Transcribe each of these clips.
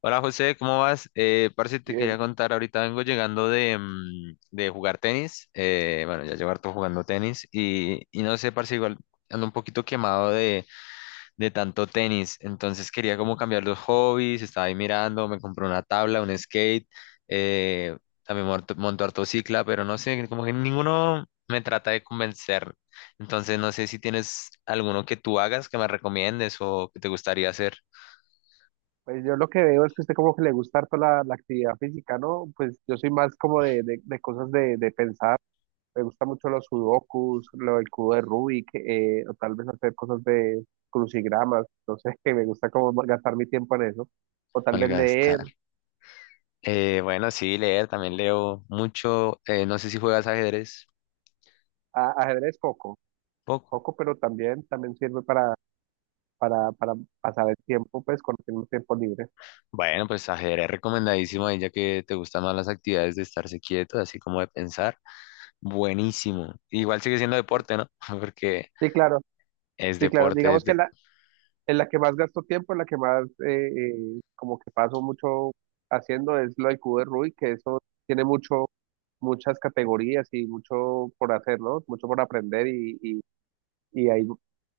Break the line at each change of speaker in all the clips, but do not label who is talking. Hola José, ¿cómo vas? Parce, te quería
Bien,
contar, ahorita vengo llegando de, de jugar tenis, bueno, ya llevo harto jugando tenis y no sé, parce, igual ando un poquito quemado de tanto tenis, entonces quería como cambiar los hobbies, estaba ahí mirando, me compré una tabla, un skate, eh, también monto harto cicla, pero no sé, como que ninguno me trata de convencer, entonces no sé si tienes alguno que tú hagas, que me recomiendes o que te gustaría hacer.
pues yo lo que veo es que a usted como que le gusta harto la actividad física, ¿no? Pues yo soy más como de cosas de pensar, me gusta mucho los sudokus, lo del cubo de Rubik, o tal vez hacer cosas de crucigramas, no sé, que me gusta como gastar mi tiempo en eso, o tal vez
Malgasta.
leer.
Bueno, sí, leer, también leo mucho. No sé si juegas ajedrez,
Ajedrez poco,
poco.
poco, pero también sirve para pasar el tiempo, pues cuando tengo tiempo libre.
Bueno, pues ajedrez recomendadísimo ahí, ya que te gustan más las actividades de estarse quieto, así como de pensar. Buenísimo. Igual sigue siendo deporte, ¿no? Porque
Sí, claro,
es
sí, claro,
deporte.
digamos que en la que más gasto tiempo, en la que más como que paso mucho haciendo es lo del cubo de Rubik, que eso tiene muchas categorías y mucho por hacer, ¿no? Mucho por aprender y hay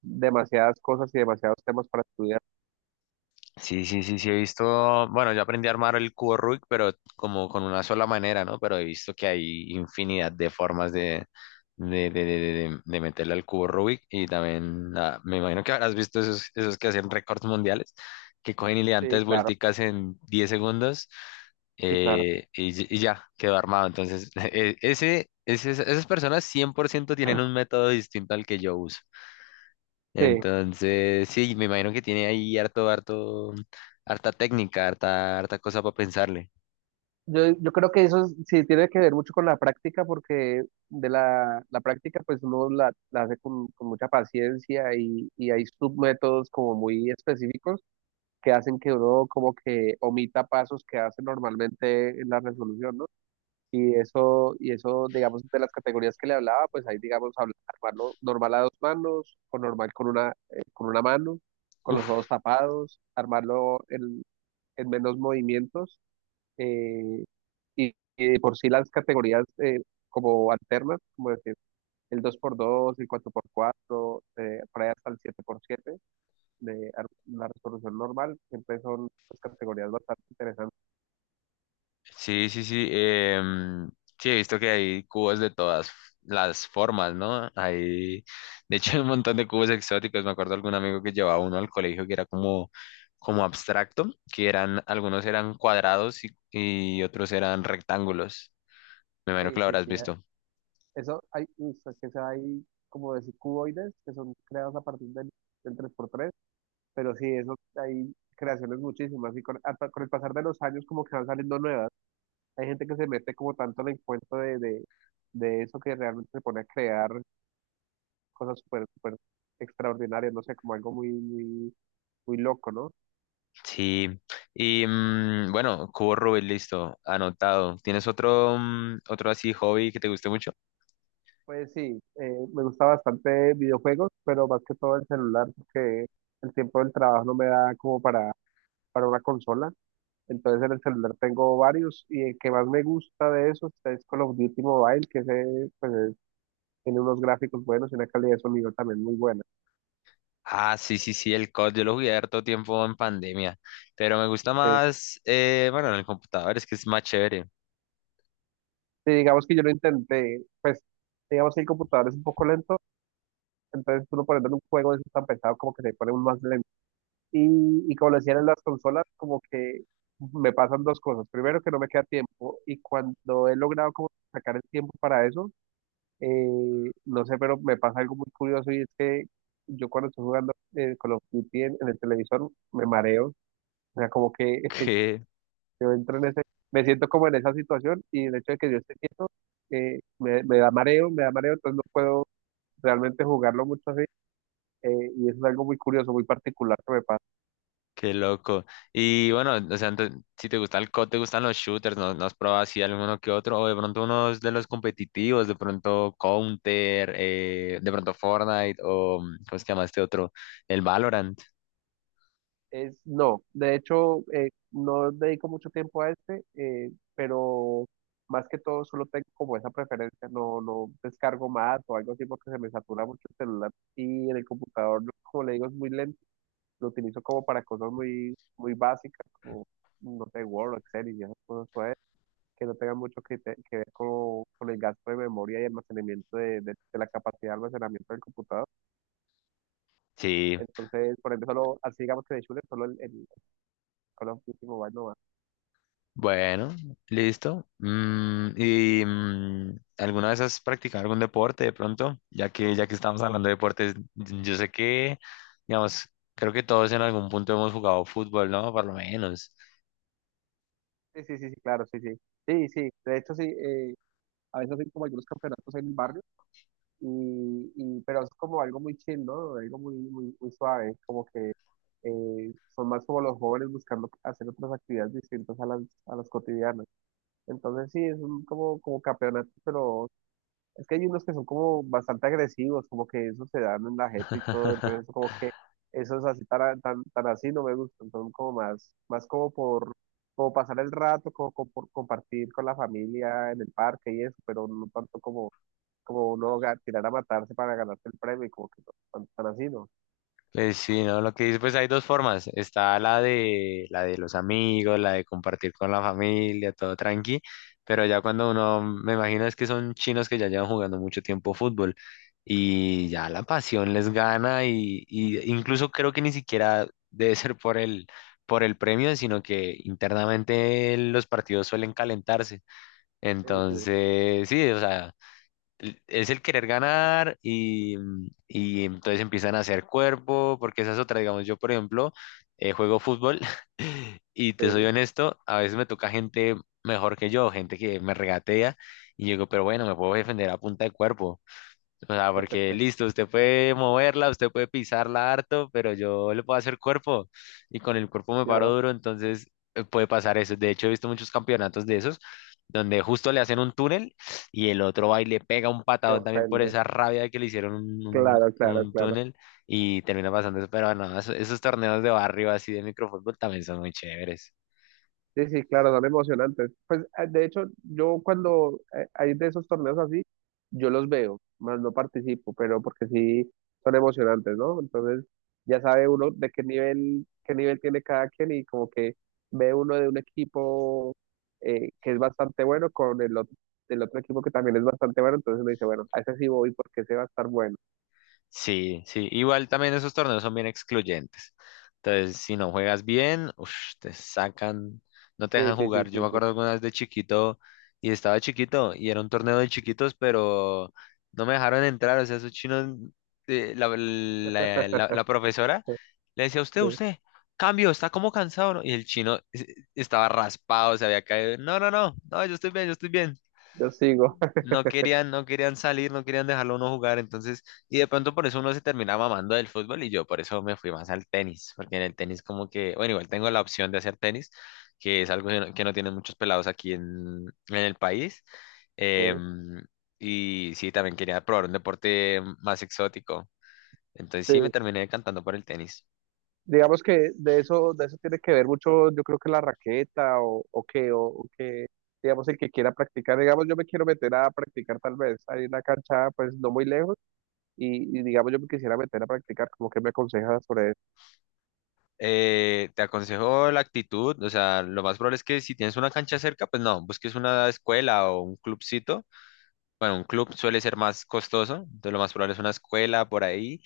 demasiadas cosas y demasiados temas para estudiar.
Sí, sí, sí, sí, he visto, bueno, yo aprendí a armar el cubo Rubik, pero como con una sola manera, ¿no? Pero he visto que hay infinidad de formas de meterle al cubo Rubik y también me imagino que habrás visto esos, que hacen récords mundiales, que cogen y le dan
Sí,
tres
claro,
vuelticas en 10 segundos
sí, claro.
y ya, quedó armado. Entonces, esas personas 100% tienen un método distinto al que yo uso.
Sí.
Entonces, sí, me imagino que tiene ahí harto, harto, harta técnica, harta, harta cosa para pensarle.
Yo creo que sí tiene que ver mucho con la práctica, porque de la práctica pues uno la hace con mucha paciencia y hay submétodos como muy específicos que hacen que uno como que omita pasos que hace normalmente en la resolución, ¿no? Y eso, digamos, de las categorías que le hablaba, pues ahí, digamos, armarlo normal a dos manos, o normal con con una mano, con los
Uf,
ojos tapados, armarlo en menos movimientos, eh, y de por sí las categorías como alternas, como decir, el dos por dos, el cuatro por cuatro, por ahí hasta el siete por siete la resolución normal, siempre son pues, categorías bastante interesantes.
sí, sí, sí. Sí, he visto que hay cubos de todas las formas, ¿no? Hay, de hecho, hay un montón de cubos exóticos. Me acuerdo de algún amigo que llevaba uno al colegio que era como abstracto, que eran, algunos eran cuadrados y otros eran rectángulos. Me imagino que
Sí,
lo
sí,
habrás
sí.
visto.
Eso hay, uy, es que se hay como decir cuboides que son creados a partir del 3x3, pero sí, eso hay creaciones muchísimas y hasta con el pasar de los años como que van saliendo nuevas. Hay gente que se mete como tanto en el cuento de eso que realmente se pone a crear cosas súper, súper extraordinarias, no sé, como algo muy, muy, muy loco, ¿no?
Sí, y bueno, cubo Rubik, listo, anotado. ¿Tienes otro así hobby que te guste mucho?
Pues sí, me gusta bastante videojuegos, pero más que todo el celular, porque el tiempo del trabajo no me da como para una consola. Entonces en el celular tengo varios y el que más me gusta de esos es Call of Duty Mobile, que ese, pues, tiene unos gráficos buenos y una calidad de sonido también muy buena.
Ah, sí, sí, sí, el COD, yo lo jugué harto tiempo en pandemia, pero me gusta
Sí.
más, bueno, en el computador, es que es más chévere.
Sí, digamos que yo lo intenté, pues digamos que el computador es un poco lento, entonces tú lo pones en un juego de esos tan pesado como que se pone un más lento. Y, y como lo decían en las consolas, como que me pasan dos cosas. Primero, que no me queda tiempo. Y cuando he logrado como sacar el tiempo para eso, no sé, pero me pasa algo muy curioso y es que yo cuando estoy jugando Call of Duty en el televisor me mareo. O sea, como que
Qué,
yo entro en ese, me siento como en esa situación y el hecho de que yo esté quieto me da mareo, me da mareo, entonces no puedo realmente jugarlo mucho así. Y eso es algo muy curioso, muy particular que me pasa.
qué loco. Y bueno, o sea, si te gusta el COD, te gustan los shooters, ¿no, no has probado así alguno que otro? O de pronto unos de los competitivos, de pronto Counter, de pronto Fortnite, o ¿cómo se llama este otro? El Valorant.
No, de hecho, no dedico mucho tiempo a este, pero más que todo solo tengo como esa preferencia, no, no descargo más o algo así porque se me satura mucho el celular y en el computador, como le digo, es muy lento, lo utilizo como para cosas muy, muy básicas, como, no sé, Word, Excel y esas cosas pues, que no tengan mucho que ver con el gasto de memoria y almacenamiento de la capacidad de almacenamiento del computador.
Sí.
Entonces, por ejemplo, solo, así digamos que de Shure, solo el Call of Duty Mobile no va.
Bueno, listo. ¿Y alguna vez has practicado algún deporte de pronto? Ya que estamos hablando de deportes, yo sé que, digamos, creo que todos en algún punto hemos jugado fútbol, ¿no? Por lo menos.
Sí, sí, sí, sí, claro, sí, sí. Sí, sí, de hecho sí, a veces hacen como algunos campeonatos en el barrio, pero es como algo muy chill, ¿no? Algo muy, muy, muy suave, como que son más como los jóvenes buscando hacer otras actividades distintas a las cotidianas. Entonces sí, es un como, como campeonato, pero es que hay unos que son como bastante agresivos, como que eso se dan en la jeta y todo, entonces como que esos así tan, tan, tan así no me gustan, son como más como por como pasar el rato, como, como por compartir con la familia en el parque y eso, pero no tanto como, como uno tirar a matarse para ganarse el premio y como que no, tan, tan así no.
Pues sí, ¿no? Lo que dices, pues hay dos formas. Está la de los amigos, la de compartir con la familia, todo tranqui. Pero ya cuando uno, me imagino es que son chinos que ya llevan jugando mucho tiempo fútbol y ya la pasión les gana y incluso creo que ni siquiera debe ser por por el premio, sino que internamente los partidos suelen calentarse.
Sí, sí,
Entonces, sí, o sea es el querer ganar y, y entonces empiezan a hacer cuerpo, porque esa es otra, digamos, yo por ejemplo juego fútbol y te soy
sí,
honesto, a veces me toca gente mejor que yo, gente que me regatea y yo digo, pero bueno, me puedo defender a punta de cuerpo. O sea, porque listo, usted puede moverla, usted puede pisarla harto, pero yo le puedo hacer cuerpo y con el cuerpo me paro
claro,
duro, entonces puede pasar eso. De hecho, he visto muchos campeonatos de esos donde justo le hacen un túnel y el otro va y le pega un
se
patadón también por
ofende.
esa rabia de que le hicieron
Claro, claro,
un
claro.
túnel y termina pasando eso. Pero no, esos torneos de barrio así de microfútbol también son muy chéveres.
Sí, sí, claro, son emocionantes. Pues de hecho, yo cuando hay de esos torneos así, yo los veo, más no participo, pero porque sí son emocionantes, ¿no? Entonces ya sabe uno de qué nivel tiene cada quien y como que ve uno de un equipo que es bastante bueno con el otro, del otro equipo que también es bastante bueno, entonces uno dice, bueno, a ese sí voy porque ese va a estar bueno.
Sí, sí, igual también esos torneos son bien excluyentes. Entonces, si no juegas bien, ush, te sacan, no te
Sí,
dejan
sí, sí,
jugar.
sí,
Yo me
sí.
acuerdo alguna vez de chiquito y estaba chiquito y era un torneo de chiquitos, pero no me dejaron entrar. O sea, esos chinos, la profesora le decía, usted,
Sí,
usted, cambio, está como cansado, ¿no?". Y el chino estaba raspado, se había caído. No, no, no, no, yo estoy bien, yo estoy bien,
yo sigo.
no querían, no querían salir, no querían dejarlo a uno jugar, entonces, y de pronto por eso uno se terminaba mamando del fútbol y yo por eso me fui más al tenis, porque en el tenis como que, bueno, igual tengo la opción de hacer tenis, que es algo que no tienen muchos pelados aquí en el país.
Sí,
em, y sí, también quería probar un deporte más exótico, entonces sí me
sí.
terminé decantando por el tenis.
Digamos que de eso tiene que ver mucho, yo creo que la raqueta o que, digamos, el que quiera practicar, digamos, yo me quiero meter a practicar tal vez, hay una cancha pues no muy lejos digamos, yo me quisiera meter a practicar, como que me aconsejas sobre eso,
Te aconsejo la actitud, o sea, lo más probable es que si tienes una cancha cerca, pues no, busques una escuela o un clubcito. Bueno, un club suele ser más costoso, entonces lo más probable es una escuela por ahí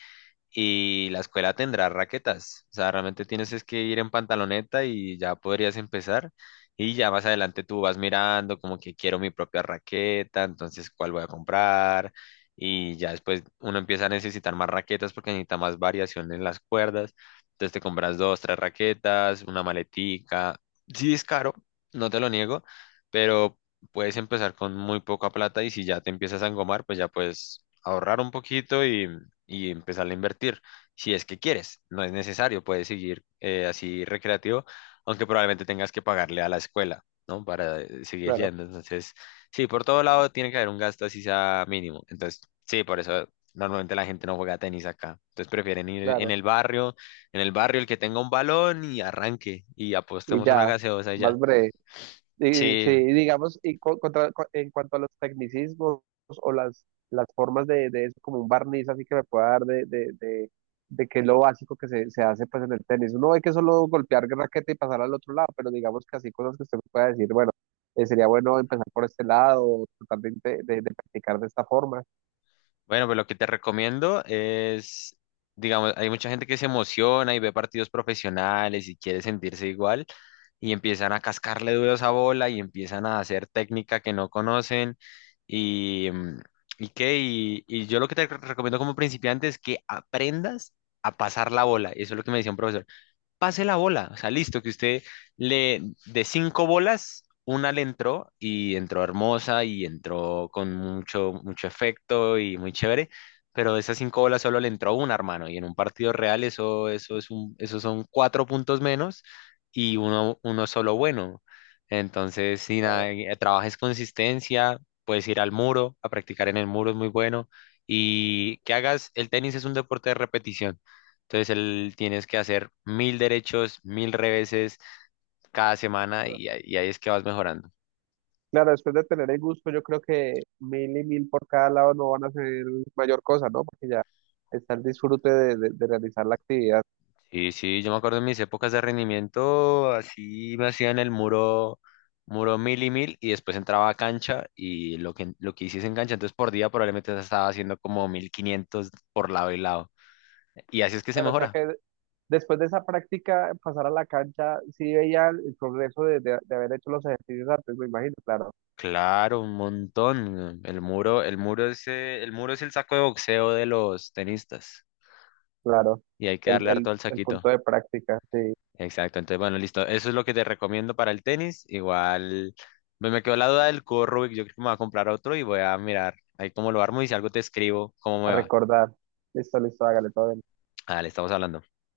y la escuela tendrá raquetas. O sea, realmente tienes es que ir en pantaloneta y ya podrías empezar. Y ya más adelante tú vas mirando como que quiero mi propia raqueta, entonces cuál voy a comprar. Y ya después uno empieza a necesitar más raquetas porque necesita más variación en las cuerdas. Entonces te compras dos, tres raquetas, una maletica. Sí es caro, no te lo niego, pero puedes empezar con muy poca plata y si ya te empiezas a engomar, pues ya puedes ahorrar un poquito y empezar a invertir. Si es que quieres, no es necesario, puedes seguir así recreativo, aunque probablemente tengas que pagarle a la escuela, ¿no? Para seguir
claro,
yendo. Entonces, sí, por todo lado tiene que haber un gasto así sea mínimo. Entonces, sí, por eso normalmente la gente no juega tenis acá. Entonces prefieren ir
claro,
en el barrio el que tenga un balón y arranque y
y
apostemos una
ya,
gaseosa y ya.
más breve. Eh,
Sí,
sí, digamos, en cuanto a los tecnicismos o las formas de eso, como un barniz así que me pueda dar de que es lo básico que se hace pues en el tenis. Uno ve que es solo golpear raqueta y pasar al otro lado, pero digamos que así cosas que usted me pueda decir, bueno, sería bueno empezar por este lado, o tratar de practicar de esta forma.
bueno, pues lo que te recomiendo es, digamos, hay mucha gente que se emociona y ve partidos profesionales y quiere sentirse igual y empiezan a cascarle duro a esa bola y empiezan a hacer técnica que no conocen y, y yo lo que te recomiendo como principiante es que aprendas a pasar la bola. Eso es lo que me decía un profesor, pase la bola. O sea, listo, que usted le de cinco bolas, una le entró y entró hermosa y entró con mucho, mucho efecto y muy chévere, pero de esas cinco bolas solo le entró una, hermano. Y en un partido real eso, eso es un, eso son cuatro puntos menos y uno, uno solo bueno. Entonces, si nada,
Claro.
trabajes consistencia, puedes ir al muro, a practicar en el muro es muy bueno. Y que hagas, el tenis es un deporte de repetición. Entonces él tienes que hacer 1000 derechos, 1000 reveses cada semana y ahí es que vas mejorando.
Claro, después de tener el gusto, yo creo que mil y mil por cada lado no van a ser mayor cosa, ¿no? Porque ya está el disfrute de realizar la actividad.
Y sí, yo me acuerdo en mis épocas de rendimiento, así me hacían el muro, mil y mil y después entraba a cancha y lo que hiciese en cancha, entonces por día probablemente estaba haciendo como 1500 por lado y lado. Y así es que se
Claro, o sea
mejora.
que después de esa práctica, pasar a la cancha, sí veía el progreso de haber hecho los ejercicios antes, me imagino, claro,
Claro, un montón. El muro es, el muro es el saco de boxeo de los tenistas
claro.
y hay que
El,
darle
el,
harto al
el
saquito.
punto de práctica, sí,
Exacto, entonces bueno, listo. Eso es lo que te recomiendo para el tenis. Igual me quedó la duda del cubo Rubik. Yo creo que me voy a comprar otro y voy a mirar ahí cómo lo armo y si algo te escribo, cómo
a
me va.
recordar. Listo, listo, hágale todo bien.
Dale, estamos hablando.